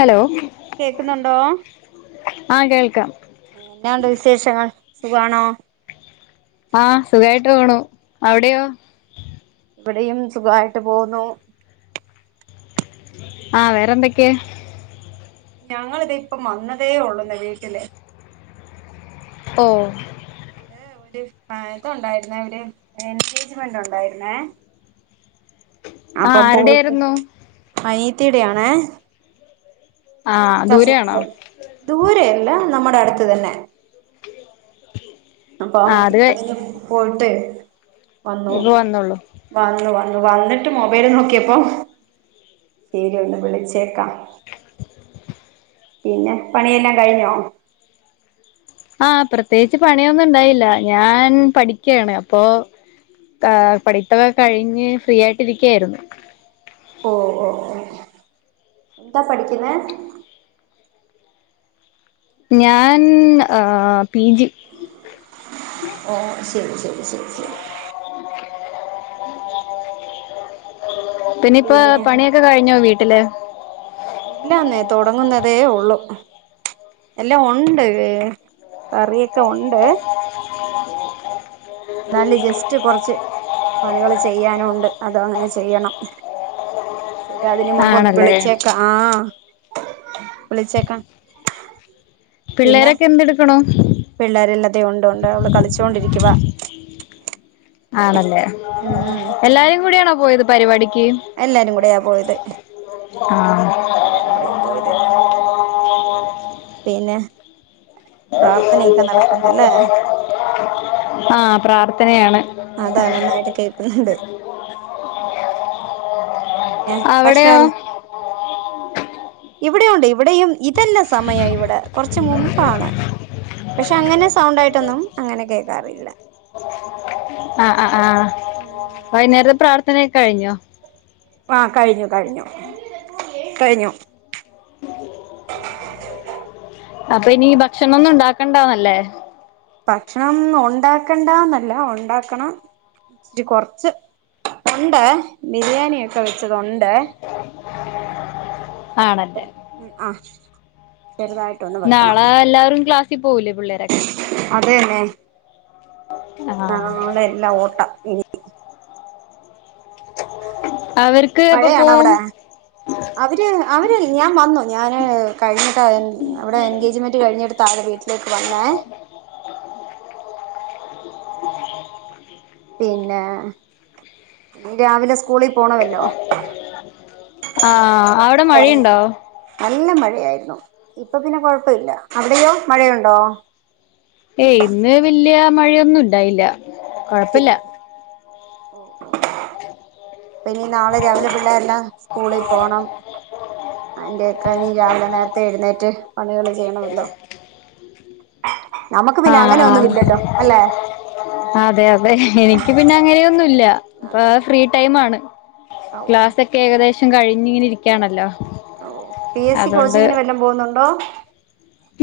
Hello കേക്കുന്നുണ്ടോ ആ കേൾക്കാം സുഗണോ ആ സുഖായിട്ട് പോണു അവിടെയോ ഇവിടെയും സുഖായിട്ട് പോന്നു ആ വേറെന്തൊക്കെയ ഞങ്ങളിത് ഇപ്പം വന്നതേ ഉള്ളുല്ല വീട്ടില് ഓ അത് ഒരു ഇത് ഉണ്ടായിരുനേ ഒരു എൻഗേജ്മെന്റ് ഉണ്ടായിരുന്നേ ആ അപ്പം പോയിട്ട് ആരുടെയായിരുന്നു അയി എത്തിടെയാണേ ആ ദൂരെയാണോ കാസേപർ ദൂരെ അല്ല നമ്മുടെ അടുത്ത് തന്നെ അപ്പ ആ അത് അതിന് പോയിട്ടേ വന്നു ഇപ്പ വന്നോള്ളൂ വന്നു വ വന്നിട്ട് മൊബൈല് നോക്കിയപ്പോ ശരി ഒന്ന് വിളിച്ചേക്കാം പിന്നെ പണിയെല്ലാം കഴിഞ്ഞോ ആ പ്രത്യേകിച്ച് പണിയൊന്നും ഇണ്ടായില്ല ഞാൻ പഠിക്കുകയാണ് അപ്പൊ പഠിത്തവോക്കെ കഴിഞ്ഞ് ഫ്രീ ആയിട്ടിരിക്കയായിരുന്നു ഓ ഓ ഓ എന്താ പഠിക്കുനേ ഞാൻ ആഹ് ഓ ശരി ശ [inaudible] െ ഉ പിന്നെ ഇപ്പ പണിയൊക്കെ കഴിഞ്ഞോ വീട്ടില് ഇല്ലാന്നേ തുടങ്ങുന്നതേ ഉള്ളു എല്ലാം ഉണ്ട് കറിയൊക്കെ ഉണ്ട് എന്നാല് ജസ്റ്റ് കുറച്ച് കണികള് ചെയ്യാനുണ്ട് അതും അങ്ങനെ ചെയ്യണം ശരി അതിന് മുമ്പ് ഒന്ന് ആണല്ലേ വിളിച്ചേക്ക ആ വിളിച്ചേക്കാ പിള്ളേരൊക്കെ എന്തെടുക്കണു പിള്ളേരെല്ലാതെയ ഉണ്ട് അവള് കളിച്ചോണ്ടിരി കവാ ആണല്ലേ എല്ലാരും കൂടിയണോ പോയത് പരിപാടി എല്ലാരും കൂടെയാ പോയത് ആഹ് എല്ലാരും കൂടെയാ പോയത് ആ പിന്നെ പ്രാർത്ഥനയൊക്കെ നടക്കുന്നല്ലേ ആഹ പ്രാർ തനയാണ് അതാ നന്നായിട്ട് കേൾക്കുന്നുണ്ട് പിന്നെ അവിടെയോ ഭക്ഷണംല്ല ഇവിടെയ ഉണ്ട് ഇവിടെയും ഇതന്നെ സമയം ഇവിടെ കുറച്ച് മുമ്പാണ് പക്ഷെ അങ്ങനെ സൗണ്ട ആയിട്ടൊന്നും അങ്ങനെ കേക്കാറില്ല വൈുന്നേരത്തെ പ്രാർഥന കഴിഞ്ഞോ ആ കഴിഞ്ഞു കഴിഞ്ഞു കഴിഞ്ഞു ഉ [unintelligible] അപ്പൊ ഇനി ഭക്ഷണ ഒന്നും ഇണ്ടാക്കണ്ടാവുന്നല്ലേ ഭക്ഷണം ഉണ്ടാക്കണ്ടന്നല്ല ഉണ്ടാക്കണം ഇച്ചരി കൊറച്ച് ഉണ്ട് ബിരിയാണി ഒക്കെ വെച്ചത്ണ്ട് ആണല്ലേ അപ്പം ഉ നാളെ എല്ലാവും ക്ലാസ് പോവുല പിള്ളേരൊക്കെ അതന്നെ ന ആഹ് അവിടെ എല്ലാം ഓട്ടം ഇനി അവർക്ക് എപ്പൊ പോവും മഴയാണവിടെ അവര് അവര് ഞാൻ വന്നു ഞാന് കഴിഞ്ഞിട്ട് അവിടെ എൻഗേജ്മെന്റ് കഴിഞ്ഞെടുത്താ വീട്ടിലേക്ക് വന്നേ പിന്നെ ഇന്ന് രാവിലെ സ് കൂളിൽ പോണമല്ലോ ആഹ് അവിടെ മഴയുണ്ടോ നല്ല മഴ യായിരുന്നു ഇപ്പൊ പിന്നെ കൊഴപ്പ ഇല്ല അവിടെയോ മഴയുണ്ടോ ഏയ് ഇന്ന് വല്യ മഴയൊന്നും ഇണ്ടായില്ല കൊഴപ്പില്ല ഓ ഇപ്പനീ നാളെ രാവിലെ പിള്ളേരെല്ലാം സ്കൂളിൽ പോകണം അതിന്റെയൊക്കെ നി രാവിലെ നേരത്തെ എഴുന്നേറ്റ് പണികള് ചെയ്യണമല്ലോ നമുക്ക് പിന്നെ ആഹ് അങ്ങനെ ഒന്നും ഇല്ലല്ലോ അല്ലെ ആ അതെ അതെ എനിക്ക് പിന്നെ അങ്ങനെയൊന്നുല്ല ഇപ്പ അതെ അതെ ഫ്രീ ടൈമാണ് ഓ ക്ലാസ് ഒക്കെ ഏകദേ ശം കഴിഞ്ഞിങ്ങനെ ഇരിക്കാണല്ലോ ഓ പി എസ് സി അതുകൊണ്ട് കോച്ചിങ്ങിന് വല്ലം പോകുന്നുണ്ടോ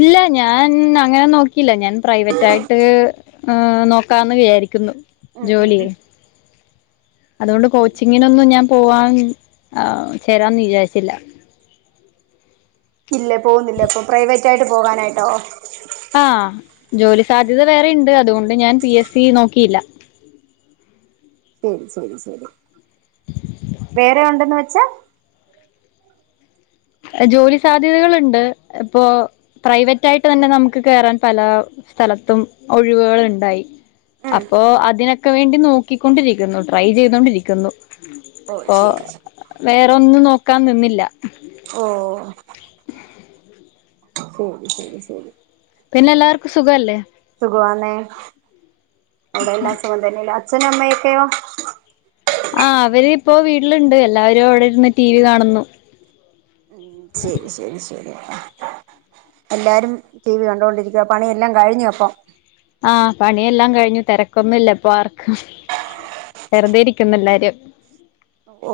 ഇല്ല ഞാൻ അങ്ങനെ നോക്കിയില്ല ഞാൻ പ്രൈവറ്റായിട്ട് നോക്കാന്ന് വിചാരിക്കുന്നു ഉം ഉം ജോലിയെ അതുകൊണ്ട് കോച്ചിങ്ങിനൊന്നും ഞാൻ പോവാൻ ആ ചേരാന്ന് വിചാരിച്ചില്ല ഇല്ലേ പോവ്ന്നില്ലേ അപ്പൊ പ്രൈവറ്റ് ആയിട്ട് പോകാനായിട്ടോ ആഹ് ജോലി സാധ്യത വേറെ ഇണ്ട് അതുകൊണ്ട് ഞാൻ പി എസ് സി നോക്കിയില്ല ശരി ശരി ശരി വേറെ ഉണ്ടെന്ന് വെച്ചാ ജോലി സാധ്യതകളുണ്ട് ഇപ്പോ പ്രൈവറ്റായിട്ട് തന്നെ നമുക്ക് കേറാൻ പല സ്ഥലത്തും ഒഴിവുകൾ ഉണ്ടായി ഉം അപ്പോ അതിനൊ ക്കെ വേണ്ടി നോക്കിക്കൊണ്ടിരിക്കുന്നു ട്രൈ ചെയ്തൊണ്ടിരിക്കുന്നു ഓ ഇപ്പൊ ശരി വേറൊന്ന് നോ ക്കാൻ നിന്നില്ല ഓ ഓ ശരി ശരി ശരി പിന്നെ എല്ലാവർക്കും സുഖവല്ലേ സുഖവാന്നെ അവിടെ എല്ലാ സുഖംതന്നെ എല്ലാ അഛനും അമ്മ ഒക്കയോ ആ അവരിപ്പോ വീട്ടിലുണ്ട് എല്ലാവരും അവിടെ ഇരുന്ന് ടി വി കാണുന്നു മ് ശരി ശരി ശരി എല്ലാരും ടീ വി കണ്ടൊണ്ടിരിക്കുവാ പണിയെല്ലാം കഴിഞ്ഞോഅപ്പം ആഹ് പണിയെല്ലാം കഴിഞ്ഞു തിരക്കൊന്നും ഇല്ല ഇപ്പൊ ആർക്കും വെറുതെ ഇരിക്കുന്നെല്ലാരും ഓ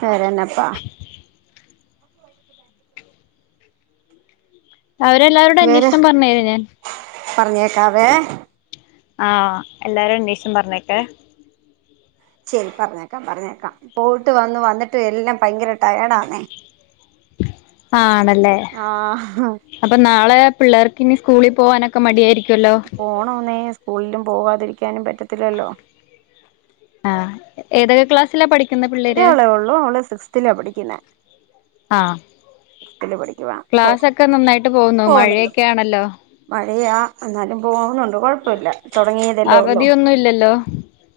വേറെന്നപ്പാ അവരെല്ലാവരോട് വേറെ അന്വേഷണം പറഞ്ഞേര് ഞാൻ പറഞ്ഞേക്കാവേ ആഹ് എല്ലാരും അന്വേഷം പറഞ്ഞേക്കെ ശരി പറഞ്ഞേക്കാം പറഞ്ഞേക്കാം പോയിട്ട് വന്ന് വന്നിട്ട് എല്ലാം ഭയങ്കര ടയേർഡന്നേ ആണല്ലേ ആഹ് അപ്പൊ നാളെ പിള്ളേർക്കിനി സ്കൂളിൽ പോവാനൊക്കെ മടിയായിരിക്കും പോണൊന്നേ സ്കൂളിലും പോകാതിരി ക്കാനും പറ്റത്തില്ലല്ലോ ആഹ് ഏതൊക്കെ ക്ലാസില പിഠി ഒരാളെ ഉള്ളൂ അവള് സിസ്തിലാ പഠിക്കുന്നേ ആ പോ ക്ലാസ്സോക്കെ നന്നായിട്ട് പോകുന്നോ മഴയൊക്കൊയാണല്ലോ ഴയാ എന്നാലും പോകുണുണ്ട് കുഴപ്പില്ല തുടങ്ങിയതെല്ലേ ഉള്ളൂ അവധിയൊന്നും ഇല്ലല്ലോ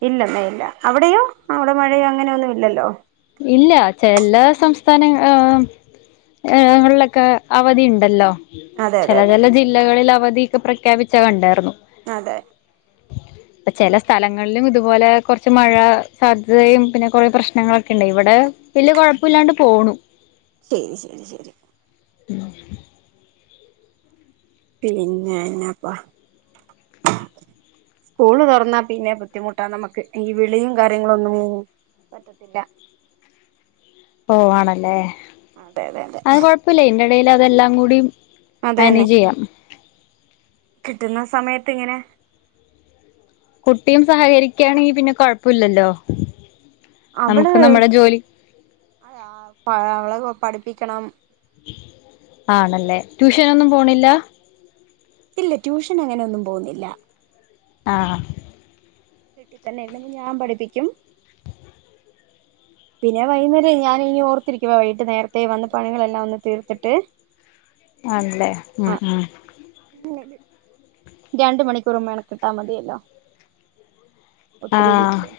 ഇല്ലെന്നേ ഇല്ല അവിടെയോ അവിടെ മഴയോ അങ്ങനെയൊന്നും ഇല്ലല്ലോ ഇല്ല ചെല സംസ്ഥാന ആ ങ്ങളിലൊക്കെ അവധി ഉണ്ടല്ലോ അതെ അതെ ചല അതെ ചല ജില്ലകളിൽ അവത് പ്രഖ്യപിച്ച കണ്ടായിരുന്നു അതെ ചില സ്ഥലങ്ങളിലും ഇതുപോലെ കുറച്ച് മഴ സാധ്യതയും പിന്നെ കുറ പ്രശ്നങ്ങളൊക്കെ ണ്ട് ഇവിടെ വല്യ കുഴപ്പ ഇില്ലാണ്ട് പോണു ശരി ശരി ശരി പി പിന്നന്നെപ്പ സ്കൂള് തുറന്നാ പിന്നെ ബുദ്ധിമുട്ടാ നമുക്ക് ഈ വിളിയും കാര്യങ്ങള ഒന്നും പറ്റത്തില്ല ഓ ആണല്ലേ അതെ അതെ അതെ ഇടയിൽ അതെല്ലാം കൂടി അത തന്നെ മാനേജ് ചെയ്യാം കിട്ടുന്ന സമയത്ത് ഇങ്ങനെ കുട്ടിയും സഹകരിക്കാണെങ്കി പിന്നെ കൊഴപ്പമില്ലലോ അവള് അത അവള പഠപ്പ പപ്പിക്കണം ആണല്ലേ ട്യൂഷനൊന്നും പോണില്ല ഇല്ല ട്യൂഷൻ അങ്ങനെയൊന്നും പോകുന്നില്ല ആ കിട്ടിത്തന്നെ ഞാൻ പഠിപ്പിക്കും പിന്നെ വൈകുന്നേരം ഞാൻ ഇനി ഓർത്തിരിക്കുവ വൈകിട്ട് നേരത്തെ വന്ന് പണികൾെല്ലാം വന്ന് തീർത്തിട്ട് ആല്ലേ ഉം ആ ഉ രണ്ട മണിക്കൂറും വേണം കിട്ടാ മതിയല്ലോ ഒത്തിരി ആഹ് ഇല്ലല്ലേ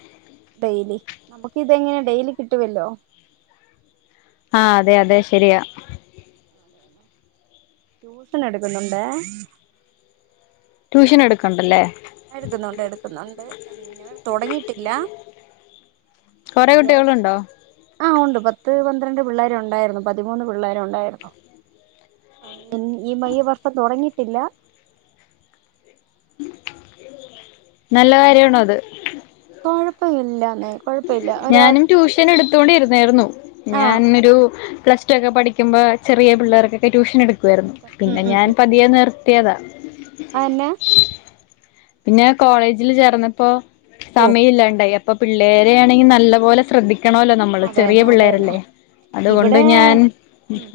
ഡെയിലി നമുക്ക് ഇതെങ്ങനെ ഡെയിലി കിട്ടുവല്ലോ ആഹ് അതെ അതെ ശരിയാ ട്യൂഷൻ എടുക്കുന്നുണ്ടേ ട്യൂഷൻ ട്യൂഷ എടുക്കണ്ടല്ലേ എടുക്കുന്നുണ്ട് എടുക്കുന്നുണ്ട് അത് ഇന്നവ തുടങ്ങിട്ടില്ല കൊറെ കുട്ടികളുണ്ടോ ആഹ് ഉണ്ട് പത്ത് പന്ത്ര ന്ത്രണ്ട് പിള്ളേരു ഉണ്ടായിരുന്നു പതിമൂന്ന് പിള്ളേരു ഉണ്ടായിരുന്നു ഈ ഈ വർഷം തുടങ്ങിട്ടില്ല നല്ല കാര്യമാണ് അത് കുഴപ്പമില്ലാന്നേ ഞാനും ട്യൂഷൻ എടു തൊണ്ടിരുന്നായിരുന്നു ആ ഞാൻ ഒരു പ്ലസ്ടു ഒക്കെ പഠിക്കുമ്പോ ചെറിയ പിള്ളേർക്കെക്കെ ട്യൂഷൻ എടുത്ത് ക്കുവാരുന്നു പിന്നെ ഞാൻ പതിയെ നിർ ത്തിയതാ അ എന്നാ പിന്നെ കോളേജില് ചേർന്നപ്പോ ഓ സമയം ഇല്ലാണ്ടായി അപ്പൊ പിള്ളേരെ ആണെങ്കിൽ നല്ല പോലെ ശ്രദ്ധി ത്തണോല്ലോ നമ്മള് ചെറിയ അതെന്നെ അതെന്നെ പിള്ളേരല്ലേ അതുകൊണ്ട് ഇവിടെ ഞാൻ ഉം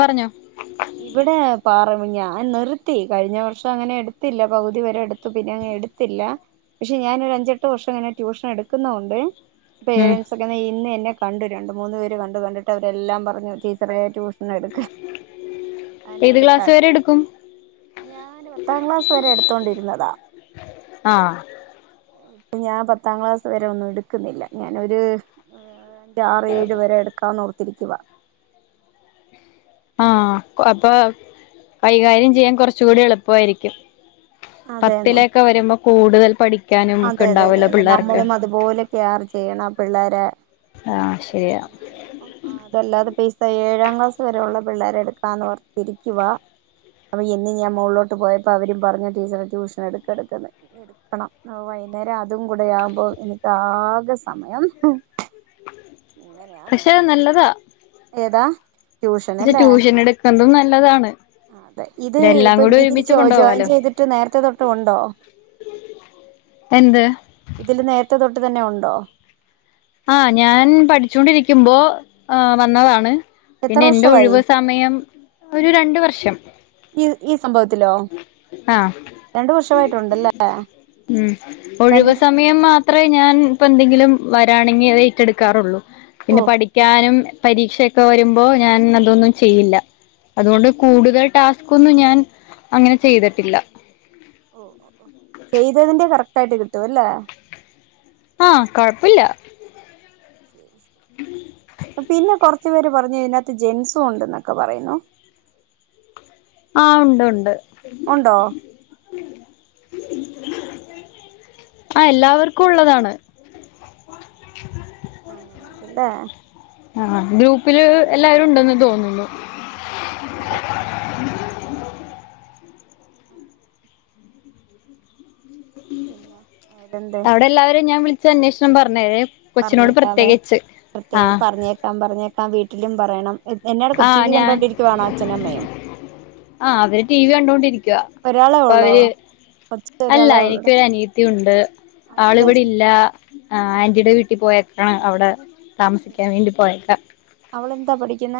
പറഞ്ഞോ ഇവിടെ പാറ ഞാൻ നിർത്തി കഴിഞ്ഞ വർഷം അങ്ങനെ എടുത്തില്ല പകുതി വരെ എടുത്തു പിന്നെ അങ്ങനെ ങ്ങ് എടുത്തില്ല പക്ഷെ ഞാാനൊ അഞ്ചെട്ട് വർഷം അങ്ങനെ ട്യൂഷൻ എടുക്കുന്നൊണ്ട് ഉം പേരൻ്റ്സ് ഒക്കതെ ഇന്ന് എ ന്നെ കണ്ടു രണ്ട് മൂന്ന് പേര് കണ്ടു കണ്ടിട്ട് അവരെല്ലാം പറഞ്ഞു ടീച്ചറെ ട്യൂഷൻ എടുക്ക് അനെ ഏത് ക്ലാസ് വരെ എടുക്കാത്ത എടുക്കും ഞാൻ പത്താം ക്ലാസ് വരെ എടുത്തോണ്ടിരുന്നതാ ആഹ് ഇപ്പ ഞാൻ പത്താം ക്ലാസ് വരെ ഒന്നും എടുക്കുന്നില്ല ഞാനൊരു [unintelligible] ആറ് ഏഴ് വരെ എടുക്കാന്ന് ഓ ർത്തിരിക്കുവാ ആഹ് അപ്പൊ കൈകാര്യം ചെയ്യാൻ കുറച്ച കൂടി എളുപ്പായിരിക്കും പത്തിലേക്കെ വരുമ്പോ കൂടുതൽ പഠി അതെയതെതെ നമ്മളും അതുപോലെ കെയർ ചെയ്യണം പിള്ളേരെ ആഹ് അതുകൊണ്ട് ശരിയാ ഞാനിപ്പം അതല്ലാതെ [unintelligible] ഇപ്പോ ഏഴാം ക്ലാസ്സ് വരെയുള്ള പിള്ളേരെ എടുക്കാ എന്ന് ഓർത്തിരിക്കുവാ അപ്പോ ഇന്ന് ഞാൻ മോളിലോട്ട് പോയപ്പോൾ അവരും പറഞ്ഞ് ടീച്ചറെ ട്യൂഷൻ എടുക്ക് എടുക്കെന്ന് എടുക്കണം ആ വൈകുന്നേരം അതും കൂടെ ആകുമ്പോ എനിക്ക് ആകെ സമയം എങ്ങനെയാന്ന് പക്ഷെ അറിയത്തി നല്ലതാ ഏതാ ട്യൂഷൻ പക്ഷെ അല്ലേ ട്യൂഷൻ എടുക്കുന്നതും നല്ലതാണ് അതെ ഇത് ഇതെല്ലാം ഇപ്പൊ കൂടി ഇതിൽ ഒരുമിച്ച് ജോയിൻ കൊണ്ടുപോവാലോ ചെയ്തിട്ട് നേരത്തെ തൊട്ട് ഉണ്ടോ എന്ത് ഇതില് നേരത്തെ തൊട്ട് തന്നെ ഉണ്ടോ ആഹ് ഞാൻ പഠിച്ചോൊണ്ടിരിക്കുമ്പോ ആ വന്നതാണ് എത്ര പിന്നെ എന്റെ വർഷമായി ഒഴിവ് സമയം ഒരു രണ്ട് വർഷം. ഈ ഈ സംഭവത്തിലോ ആഹ് രണ്ടു വർഷമായിട്ടുണ്ടല്ലേ ഉ ഒഴിവ് കണ്ടിന്യൂ സമയം മാത്രേ ഞാൻ ഇപ്പ എന്തെ വരാണെങ്കിൽ അ ഏറ്റെടുക്കാറുള്ളൂ പിന്നെ ഓ പഠിക്കാനും പരീക്ഷയൊക്കെ വരുമ്പോ ഞാൻ അതൊന്നും ചെയ്യില്ല അതുകൊണ്ട് കൂടുതൽ ടാസ്ക്കോന്നും ഞാൻ അങ്ങനെ ചെയ്തിട്ടില്ല. ഓ ചെയ്തതിന്റെറെ കറക്റ്റയിട്ട് കിട്ടും അല്ലേ ആഹ് കൊഴപ്പില്ല പിന്നെ കൊറച്ചുപേര് പറഞ്ഞു ഇതിനകത്ത് ജെൻസും ഉണ്ട് എന്നൊക്കെ പറയുന്നു. ആഹ ഉണ്ട് ഉണ്ട്. ഉണ്ടോ ആ എല്ലാവർക്കും ഉള്ളതാണ് അങ്ങനെയുണ്ടല്ലേ ആഹ് ഗ്രൂപ്പില് എല്ലാവാരും ഉണ്ടെന്ന് തോന്നുന്നു ഓ ഓ ഓ ഉം പിന്നെ തെന്താ അവിടെ എല്ലാവരും ഞാൻ വിളിച്ച് അന്വേഷണം പറഞ്ഞേ പറഞ്ഞേക്കാവേ പ്രത്യേക ആഹ് പറഞ്ഞേക്കാം പറഞ്ഞേക്കാം വീട്ടിൽ ഒിലും പറയണം എന്നോട് ടി ആഹ് വി ഞാൻ കണ്ടോണ്ടിരിക്കുവാണോ അച്ഛനും അമ്മയും ആഹ് അവര് ടി വി കണ്ടൊണ്ടിരിക്കുവ ഒരാളെ അപ്പ ഉള്ളോ അവര് കൊച്ച് അല്ല ഒരാളെ ഉള്ളൂടാ എനിക്കൊരു അനിയത്തി ഉണ്ട് അ ആള് അവളെന്താ ഇവിടെ ഇല്ല ആ ആന്റിയുടെ വീട്ടിൽ പോയ ആ അവിടെ താമസിക്കാൻ വേണ്ടി പോയേക്ക എന്താ പഠിക്കുന്ന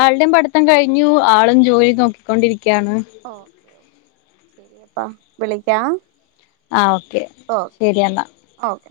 ആളുടെയും പഠിത്തം കഴിഞ്ഞു ആളും ജോലി നോക്കിക്കൊണ്ടിരി ക്കാണ്. ഓ ശരിയപ്പാ വിളിക്കാം. ആ ഓക്കെ ഓ ശരിയെന്നാ ഓക്കെ